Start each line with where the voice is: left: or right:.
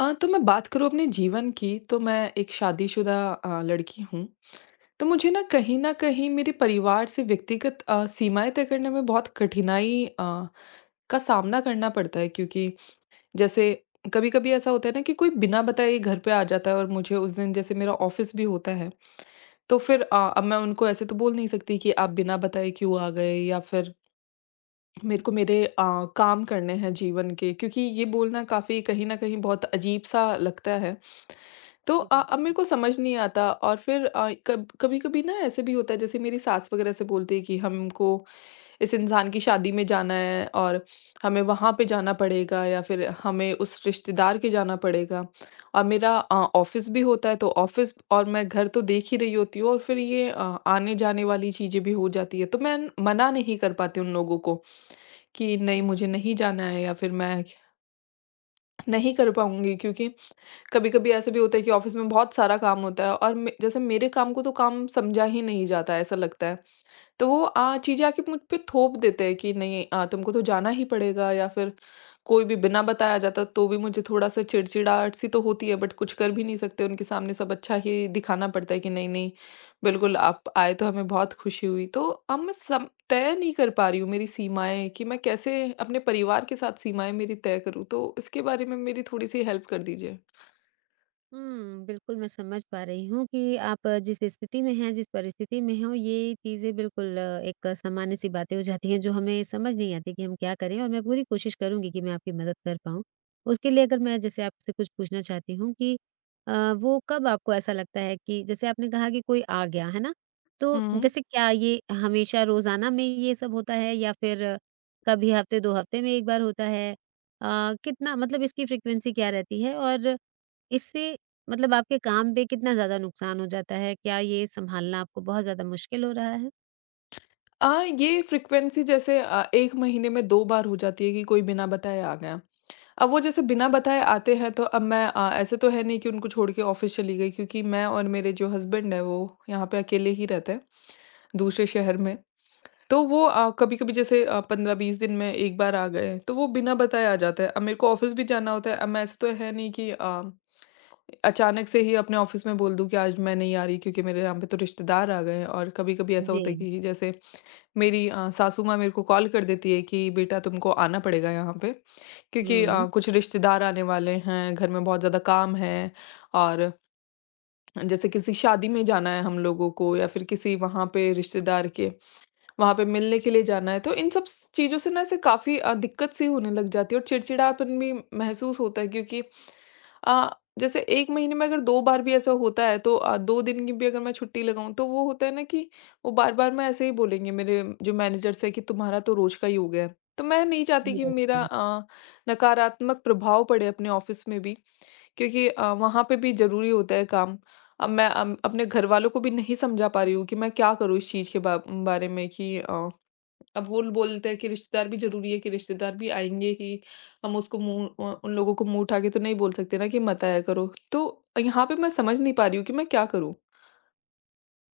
left: तो मैं बात करूँ अपने जीवन की, तो मैं एक शादीशुदा लड़की हूँ। तो मुझे ना कहीं न कहीं मेरे परिवार से व्यक्तिगत सीमाएँ तय करने में बहुत कठिनाई का सामना करना पड़ता है, क्योंकि जैसे कभी-कभी ऐसा होता है ना कि कोई बिना बताए ही घर पे आ जाता है, और मुझे उस दिन जैसे मेरा ऑफ़िस भी होता है। तो फिर अब मैं उनको ऐसे तो बोल नहीं सकती कि आप बिना बताए क्यों आ गए, या फिर मेरे को मेरे काम करने हैं जीवन के, क्योंकि ये बोलना काफ़ी कहीं न कहीं बहुत अजीब-सा लगता है। तो
right: जी, बिल्क
left: अब मेरे को समझ नहीं आता। और फिर कब कभी-कभी ना ऐसे भी होता है, जैसे मेरी सास वग़ैरह से बोलती है कि हमको इस इंसान की शादी में जाना है और हमें वहाँ पे जाना पड़ेगा, या फिर हमें उस रिश्तेदार के जाना पड़ेगा। और मेरा ऑफ़िस भी होता है, तो ऑफ़िस और मैं घर तो देख ही रही होती हूँ, और फिर ये आने-जाने वाली चीज़ें भी हो जाती है, तो मैं मना नहीं कर पाती उन लोगों को। कि नहीं,
right: हुँ।
left: मुझे नहीं जाना है, या फिर मैं नहीं कर पाऊँगी, क्योंकि कभी-कभी ऐसा भी होता है कि ऑफ़िस में बहुत सारा काम होता है, और मे जैसे मेरे काम को तो काम समझा ही नहीं जाता है, ऐसा लगता है। तो वो चीज़ें आके मुझ पे थोप देते हैं कि नहीं, तुमको तो जाना ही पड़ेगा। या फिर कोई भी बिना बताया जाता तो भी मुझे थोड़ा-सा चिड़चिड़ाहट सी तो होती है, बट कुछ कर भी नहीं सकते। उनके सामने सब अच्छा ही दिखाना पड़ता है कि नहीं-नहीं, बिल्कुल आप आए तो हमें बहुत खुशी हुई। तो अब मैं सम तय नहीं कर पा रही हूँ मेरी सीमाएँ कि मैं कैसे अपने परिवार के साथ सीमाएँ मेरी तय करूँ? तो इसके बारे में मेरी थोड़ी-सी हेल्प कर दीजिए।
right: बिल्कुल मैं समझ पा रही हूँ कि आप जिस स्थिति में हैं, जिस परिस्थिति में हो, ये चीज़ें बिल्कुल एक सामान्य-सी बातें हो जाती हैं, जो हमें समझ नहीं आती कि हम क्या करें। और मैं पूरी कोशिश करूँगी कि मैं आपकी मदद कर पाऊँ। उसके लिए अगर मैं जैसे आपसे कुछ पूछना चाहती हूँ कि वो कब आपको ऐसा लगता है कि जैसे आपने कहा कि कोई आ गया, है ना? तो
left: हुँ।
right: जैसे क्या ये हमेशा रोज़ाना में ये सब होता है, या फिर कभी हफ़्ते, 2 हफ़्ते में 1 बार होता है? कितना मतलब इसकी फ्रीक्वेंसी क्या रहती है? और इससे मतलब आपके काम पे कितना ज़्यादा नुकसान हो जाता है? क्या ये सँभालना आपको बहुत ज़्यादा मुश्किल हो रहा है?
left: अ, ये फ्रीक्वेंसी जैसे 1 महीने में 2 बार हो जाती है कि कोई बिना बताए आ गया। अब वो जैसे बिना बताए आते हैं, तो अब मैं ऐसे तो है नहीं कि उनको छोड़ के ऑफ़िस चली गई, क्योंकि मैं और मेरे जो हस्बैंड हैं वो यहाँ पे अकेले ही रहते हैं, दूसरे शहर में। तो वो कभी-कभी जैसे 15-20 दिन में 1 बार आ गए, तो वो बिना बताए आ जाते हैं। अब मेरे को ऑफ़िस भी जाना होता है, अब मैं ऐसा तो है नहीं कि अचानक से ही अपने ऑफ़िस में बोल दूँ कि आज मैं नहीं आ रही, क्योंकि मेरे यहाँ पे तो रिश्तेदार आ गए हैं। और कभी-कभी ऐसा
right: जी।
left: होता है कि जैसे मेरी सासू माँ मेरे को कॉल कर देती है कि बेटा तुमको आना पड़ेगा यहाँ पे। क्योंकि
right: हुँ।
left: कुछ रिश्तेदार आने वाले हैं, घर में बहुत ज़्यादा काम है, और जैसे किसी शादी में जाना है हम लोगों को, या फिर किसी वहाँ पे रिश्तेदार के वहाँ पे मिलने के लिए जाना है, तो इन सब स चीज़ों से ना ऐसे काफ़ी दिक्कत-सी होने लग जाती है और चिड़चिड़ापन भी महसूस होता है। क्योंकि अ, जैसे 1 महीने में अगर 2 बार भी ऐसा होता है, तो 2 दिन की भी अगर मैं छुट्टी लगाऊँ तो वो होता है ना कि वो बार-बार मैं ऐसे ही बोलेंगे, मेरे जो मैनेजर्स हैं, कि तुम्हारा तो रोज़ का ही हो गया है। तो मैं नहीं चाहती
right: जी,
left: कि मेरा
right: बिल्कुल।
left: नकारात्मक प्रभाव पड़े अपने ऑफ़िस में भी, क्योंकि वहाँ पे भी ज़रूरी होता है काम। अब मैं अपने घरवालों को भी नहीं समझा पा रही हूँ कि मैं क्या करूँ इस चीज़ के बा बारे में, कि अब वो ल बोलते हैं कि रिश्तेदार भी ज़रूरी है, कि रिश्तेदार भी आएँगे ही। हम उन लोगों को मुँह उठा के तो नहीं बोल सकते ना कि मत आया करो। तो यहाँ पे मैं समझ नहीं पा रही हूँ कि मैं क्या करूँ?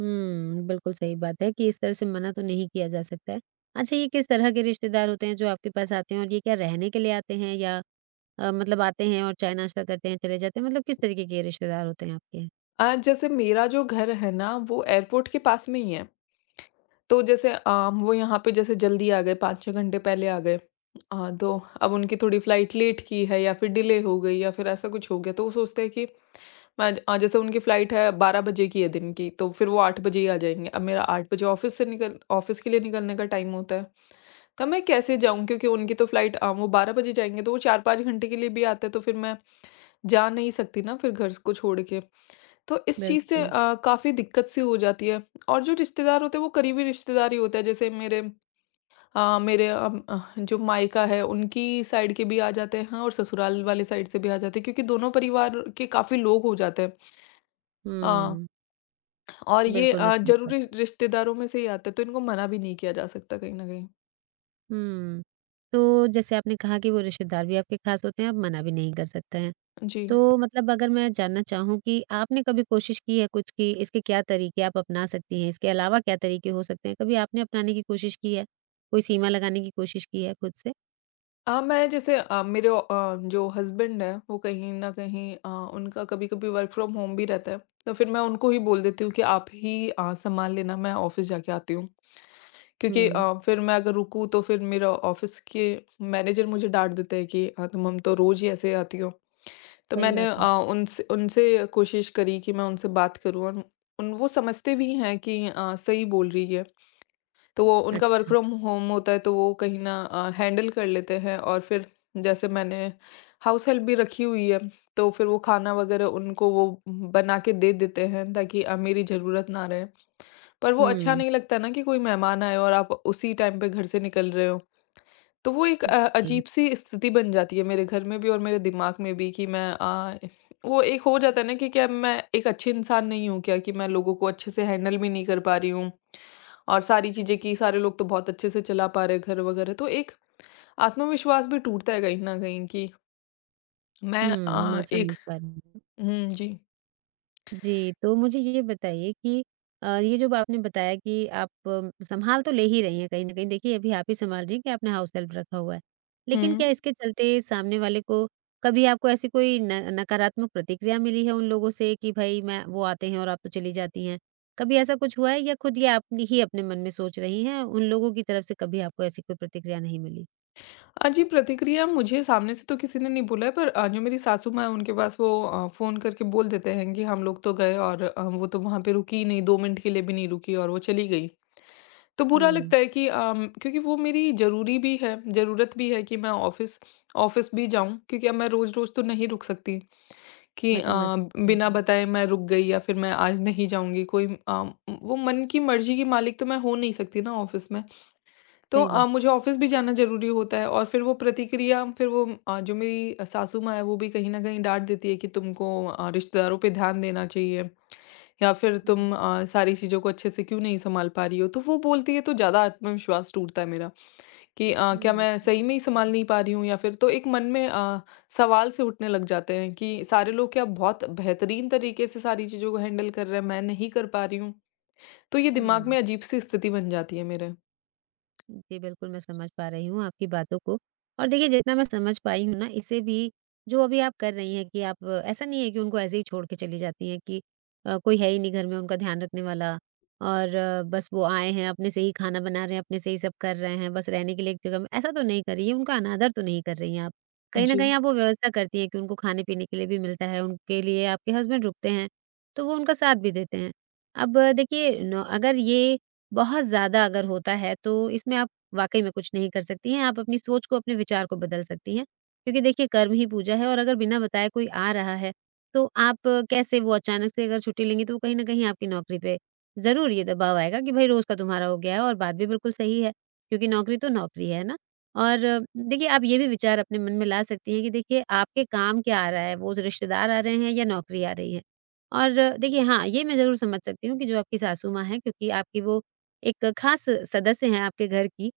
right: बिल्कुल सही बात है कि इस तरह से मना तो नहीं किया जा सकता है। अच्छा, ये किस तरह के रिश्तेदार होते हैं जो आपके पास आते हैं, और ये क्या रहने के लिए आते हैं, या मतलब आते हैं और चाय-नाश्ता करते हैं, चले जाते हैं? मतलब किस तरीके के रिश्तेदार होते हैं आपके?
left: जैसे मेरा जो घर है ना वो एयरपोर्ट के पास में ही है। तो जैसे वो यहाँ पे जैसे जल्दी आ गए, 5-6 घंटे पहले आ गए। तो अब उनकी थोड़ी फ्लाइट लेट की है, या फिर डिले हो गई, या फिर ऐसा कुछ हो गया। तो वो सोचते हैं कि जैसे उनकी फ्लाइट है 12 बजे की है दिन की, तो फिर वो 8 बजे ही आ जाएँगे। अब मेरा 8 बजे ऑफ़िस के लिए निकलने का टाइम होता है, तब मैं कैसे जाऊँ? क्योंकि उनकी तो फ्लाइट अ, वो 12 बजे जाएँगे, तो वो 4-5 घंटे के लिए भी आते हैं, तो फिर मैं जा नहीं सकती ना फिर घर को छोड़ के। तो इस चीज़ से
right: बिल्कुल।
left: काफ़ी दिक्कत सी हो जाती है। और जो रिश्तेदार होते हैं, वो करीबी रिश्तेदार ही होते हैं। जैसे मेरे अ, मेरे अम अ, जो मायका है, उनकी साइड के भी आ जाते हैं और ससुराल वाले साइड से भी आ जाते हैं, क्योंकि दोनों परिवार के काफ़ी लोग हो जाते हैं। अ
right: हुँ,
left: और ये
right: बिल्कुल मैं समझ
left: ज़रूरी
right: पाती हूँ।
left: रिश्तेदारों में से ही आता है, तो इनको मना भी नहीं किया जा सकता कहीं न कहीं।
right: हुँ, तो जैसे आपने कहा कि वो रिश्तेदार भी आपके ख़ास होते हैं, आप मना भी नहीं कर सकते हैं।
left: जी।
right: तो मतलब अगर मैं जानना चाहूँ कि आपने कभी कोशिश की है कुछ, कि इसके क्या तरीके आप अपना सकती हैं? इसके अलावा क्या तरीके हो सकते हैं? कभी आपने अपनाने की कोशिश की है? कोई सीमा लगाने की कोशिश की है खुद से?
left: मेरे जो हस्बैंड हैं, वो कहीं न कहीं उनका कभी-कभी वर्क फ्रॉम होम भी रहता है, तो फिर मैं उनको ही बोल देती हूँ कि आप ही सँभाल लेना, मैं ऑफ़िस जाके आती हूँ। क्योंकि
right: हुँ,
left: फिर मैं अगर रुकूँ, तो फिर मेरा ऑफ़िस के मैनेजर मुझे डाँट देते हैं कि तुम हम तो रोज़ ही ऐसे आती हो। तो
right: सही
left: मैंने
right: बात है।
left: उनसे उनसे कोशिश करी कि मैं उनसे बात करूँ, और उन वो समझते भी हैं कि सही बोल रही है। तो वो उनका वर्क
right: अच्छा।
left: फ्रॉम होम होता है, तो वो कहीं ना हैंडल कर लेते हैं। और फिर जैसे मैंने हाउस हेल्प भी रखी हुई है, तो फिर वो खाना वगैरह उनको वो बना के दे देते हैं, ताकि मेरी ज़रूरत ना रहे। पर वो अच्छा
right: हुँ,
left: नहीं लगता ना कि कोई मेहमान आए और आप उसी टाइम पे घर से निकल रहे हो। तो वो एक
right: जी।
left: अजीब-सी स्थिति बन जाती है मेरे घर में भी और मेरे दिमाग में भी, कि वो एक हो जाता है ना कि क्या मैं एक अच्छी इंसान नहीं हूँ क्या? कि मैं लोगों को अच्छे से हैंडल भी नहीं कर पा रही हूँ। और सारी चीज़ें कि सारे लोग तो बहुत अच्छे से चला पा रहे हैं घर वगैरह। तो एक आत्मविश्वास भी टूटता है कहीं न कहीं कि मैं
right: मैं
left: एक।
right: समझ पा रही हूँ।
left: हुँ, जी।
right: जी, तो मुझे ये बताइए कि ये जो आपने बताया कि आप सँभाल तो ले ही रही हैं कहीं न कहीं। देखिए, अभी आप ही सँभाल रही हैं, कि आपने हाउस हेल्प रखा हुआ है।
left: हुँ।
right: लेकिन क्या इसके चलते सामने वाले को, कभी आपको ऐसी कोई न नकारात्मक प्रतिक्रिया मिली है उन लोगों से, कि भई मैं वो आते हैं और आप तो चली जाती हैं? कभी ऐसा कुछ हुआ है, या खुद ये आप ही अपने मन में सोच रही हैं, उन लोगों की तरफ से कभी आपको ऐसी कोई प्रतिक्रिया नहीं मिली?
left: हाँ जी, प्रतिक्रिया मुझे सामने से तो किसी ने नहीं बोला है। पर जो मेरी सासू माँ हैं उनके पास वो फ़ोन करके बोल देते हैं कि हम लोग तो गए, और वो तो वहाँ पे रुकी ही नहीं, 2 मिनट के लिए भी नहीं रुकी और वो चली गई। तो बुरा
right: हुँ,
left: लगता है, कि क्योंकि वो मेरी ज़रूरी भी है, ज़रूरत भी है कि मैं ऑफ़िस ऑफ़िस भी जाऊँ, क्योंकि अब मैं रोज़-रोज़ तो नहीं रुक सकती कि
right: मैं समझ सकती हूँ।
left: बिना बताए मैं रुक गई, या फिर मैं आज नहीं जाऊँगी कोई। वो मन की मर्ज़ी की मालिक तो मैं हो नहीं सकती ना ऑफ़िस में। तो
right: सही बात।
left: मुझे ऑफ़िस भी जाना ज़रूरी होता है। और फिर वो प्रतिक्रिया फिर वो अ, जो मेरी सासू माँ है वो भी कहीं न कहीं डाँट देती है कि तुमको रिश्तेदारों पे ध्यान देना चाहिए, या फिर
right: हुँ।
left: तुम सारी चीज़ों को अच्छे से क्यों नहीं सँभाल पा रही हो? तो वो बोलती है तो ज़्यादा आत्मविश्वास टूटता है मेरा, कि क्या मैं
right: समझ
left: सही में ही
right: सकती
left: सँभाल
right: हूँ।
left: नहीं पा रही हूँ। या फिर तो एक मन में सवाल से उठने लग जाते हैं कि सारे लोग क्या बहुत बेहतरीन तरीके से सारी चीज़ों को हैंडल कर रहे हैं, मैं नहीं कर पा रही हूँ। तो ये दिमाग
right: हुँ।
left: में अजीब-सी स्थिति बन जाती है मेरे।
right: जी, बिल्कुल मैं समझ पा रही हूँ आपकी बातों को। और देखिए जितना मैं समझ पाई हूँ ना इससे भी, जो अभी आप कर रही हैं, कि आप ऐसा नहीं है कि उनको ऐसे ही छोड़ के चली जाती हैं, कि कोई है ही नहीं घर में उनका ध्यान रखने वाला। और बस वो आए हैं, अपने से ही खाना बना रहे हैं, अपने से ही सब कर रहे हैं, बस रहने के लिए एक जगह में। ऐसा तो नहीं कर रही है, उनका अनादर तो नहीं कर रही हैं आप। कहीं ना
left: जी।
right: कहीं आप वो व्यवस्था करती हैं कि उनको खाने पीने के लिए भी मिलता है, उनके लिए आपके हस्बैंड रुकते हैं, तो वो उनका साथ भी देते हैं। अब देखिए अगर ये बहुत ज़्यादा अगर होता है, तो इसमें आप वाक़ई में कुछ नहीं कर सकती हैं, आप अपनी सोच को, अपने विचार को बदल सकती हैं। क्योंकि देखिए कर्म ही पूजा है, और अगर बिना बताए कोई आ रहा है, तो आप कैसे? वो अचानक से अगर छुट्टी लेंगी, तो वो कहीं न कहीं आपकी नौकरी पे ज़रूर ये दबाव आएगा, कि भई रोज़ का तुम्हारा हो गया है, और बात भी बिल्कुल सही है, क्योंकि नौकरी तो नौकरी है ना? और देखिए आप ये भी विचार अपने मन में ला सकती हैं, कि देखिए आपके काम क्या आ रहा है, वो जो रिश्तेदार आ रहे हैं, या नौकरी आ रही है? और देखिए हाँ, ये मैं ज़रूर समझ सकती हूँ कि जो आपकी सासू माँ हैं, क्योंकि आपकी वो एक खास सदस्य हैं आपके घर की,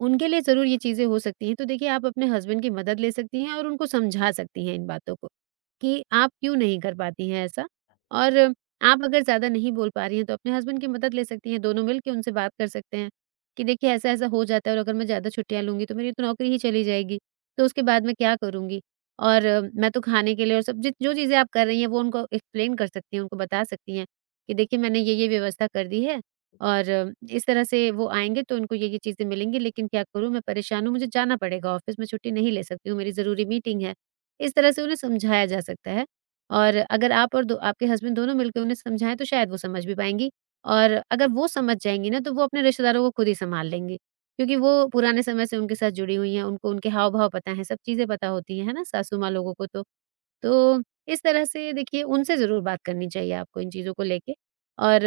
right: उनके लिए ज़रूर ये चीज़ें हो सकती हैं। तो देखिए आप अपने हस्बैंड की मदद ले सकती हैं, और उनको समझा सकती हैं इन बातों को, कि आप क्यों नहीं कर पाती हैं ऐसा। और आप अगर ज़्यादा नहीं बोल पा रही हैं, तो अपने हस्बैंड की मदद ले सकती हैं, दोनों मिल के उनसे बात कर सकते हैं, कि देखिए ऐसा-ऐसा हो जाता है, और अगर मैं ज़्यादा छुट्टियाँ लूँगी, तो मेरी तो नौकरी ही चली जाएगी, तो उसके बाद मैं क्या करूँगी? और मैं तो खाने के लिए और सब जित जो चीज़ें आप कर रही हैं, वो उनको एक्सप्लेन कर सकती हैं, उनको बता सकती हैं, कि देखिए मैंने ये-ये व्यवस्था कर दी है, और इस तरह से वो आएँगे तो उनको ये-ये चीज़ें मिलेंगी, लेकिन क्या करूँ, मैं परेशान हूँ, मुझे जाना पड़ेगा, ऑफ़िस में छुट्टी नहीं ले सकती हूँ, मेरी ज़रूरी मीटिंग है। इस तरह से उन्हें समझाया जा सकता है। और अगर आप और दो आपके हस्बैंड दोनों मिलके उन्हें समझाएँ, तो शायद वो समझ भी पाएँगी, और अगर वो समझ जाएँगी ना, तो वो अपने रिश्तेदारों को खुद ही सँभाल लेंगी। क्योंकि वो पुराने समय से उनके साथ जुड़ी हुई हैं, उनको उनके हाव-भाव पता हैं, सब चीज़ें पता होती हैं, है ना? सासू माँ लोगों को तो। तो इस तरह से देखिए उनसे ज़रूर बात करनी चाहिए आपको इन चीज़ों को लेके। और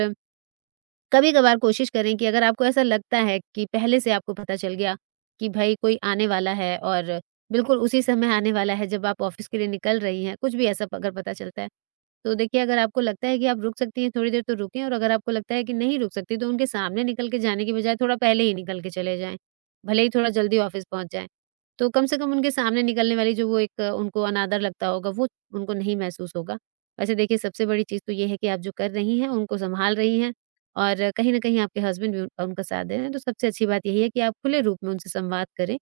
right: कभी-कभार कोशिश करें कि अगर आपको ऐसा लगता है कि पहले से आपको पता चल गया, कि भाई कोई आने वाला है, और बिल्कुल उसी समय आने वाला है जब आप ऑफिस के लिए निकल रही हैं, कुछ भी ऐसा अगर पता चलता है, तो देखिए अगर आपको लगता है कि आप रुक सकती हैं थोड़ी देर, तो रुकें, और अगर आपको लगता है कि नहीं रुक सकती, तो उनके सामने निकल के जाने की बजाय थोड़ा पहले ही निकल के चले जाएँ। भले ही थोड़ा जल्दी ऑफिस पहुँच जाएँ। तो कम से कम उनके सामने निकलने वाली जो वो एक उनको अनादर लगता होगा, वो उनको नहीं महसूस होगा। वैसे देखिए सबसे बड़ी चीज़ तो ये है कि आप जो कर रही हैं, उनको सँभाल रही हैं। और कहीं न कहीं आपके हस्बैंड भी उनका उनका साथ दे रहे हैं, तो सबसे अच्छी बात यही है कि आप खुले रूप में उनसे संवाद करें,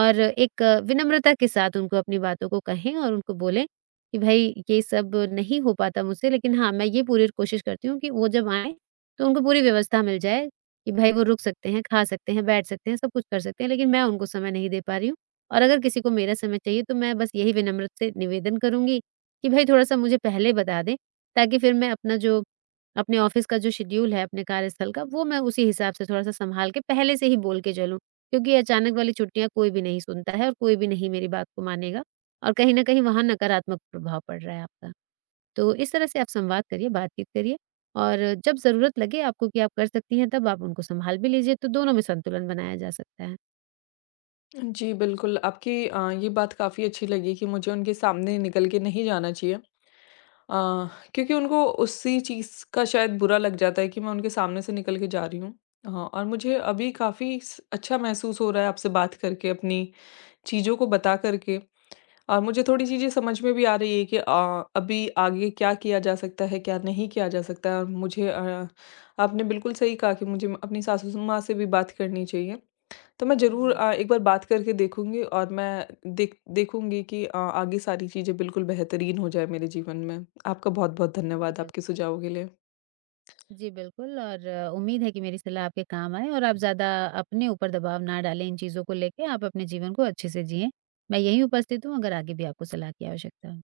right: और एक विनम्रता के साथ उनको अपनी बातों को कहें, और उनको बोलें कि भई ये सब नहीं हो पाता मुझसे, लेकिन हाँ, मैं ये पूरी कोशिश करती हूँ कि वो जब आएँ, तो उनको पूरी व्यवस्था मिल जाए, कि भई वो रुक सकते हैं, खा सकते हैं, बैठ सकते हैं, सब कुछ कर सकते हैं, लेकिन मैं उनको समय नहीं दे पा रही हूँ, और अगर किसी को मेरा समय चाहिए, तो मैं बस यही विनम्र से निवेदन करूँगी कि भई थोड़ा-सा मुझे पहले बता दें, ताकि फिर मैं अपना जो अपने ऑफिस का जो शेड्यूल है, अपने कार्यस्थल का, वो मैं उसी हिसाब से थोड़ा-सा सँभाल के पहले से ही बोल के चलूँ। क्योंकि अचानक वाली छुट्टियाँ कोई भी नहीं सुनता है, और कोई भी नहीं मेरी बात को मानेगा, और कहीं न कहीं वहाँ नकारात्मक प्रभाव पड़ रहा है आपका। तो इस तरह से आप संवाद करिए, बातचीत करिए, और जब ज़रूरत लगे आपको कि आप कर सकती हैं, तब आप उनको सँभाल भी लीजिए, तो दोनों में संतुलन बनाया जा सकता है।
left: जी, बिल्कुल, आपकी ये बात काफ़ी अच्छी लगी कि मुझे उनके सामने निकल के नहीं जाना चाहिए। क्योंकि उनको उसी चीज़ का शायद बुरा लग जाता है कि मैं उनके सामने से निकल के जा रही हूँ। और मुझे अभी काफ़ी स अच्छा महसूस हो रहा है आपसे बात करके, अपनी चीज़ों को बता कर के। और मुझे थोड़ी चीज़ें समझ में भी आ रही है कि अभी आगे क्या किया जा सकता है, क्या नहीं किया जा सकता है। और आपने बिल्कुल सही कहा कि मुझे म अपनी सासू स माँ से भी बात करनी चाहिए। तो मैं ज़रूर
right: जी।
left: एक बार बात करके देखूँगी। और मैं देखूँगी कि आगे सारी चीज़ें बिल्कुल बेहतरीन हो जाए मेरे जीवन में। आपका बहुत-बहुत
right: जी,
left: धन्यवाद आपके
right: बिल्कुल।
left: सुझावों के लिए।
right: जी, बिल्कुल। और उम्मीद है कि मेरी सलाह आपके काम आए, और आप ज़्यादा अपने ऊपर दबाव ना डालें इन चीज़ों को लेके, आप अपने जीवन को अच्छे से जिएँ। मैं यहीं उपस्थित हूँ अगर आगे भी आपको सलाह की आवश्यकता हो।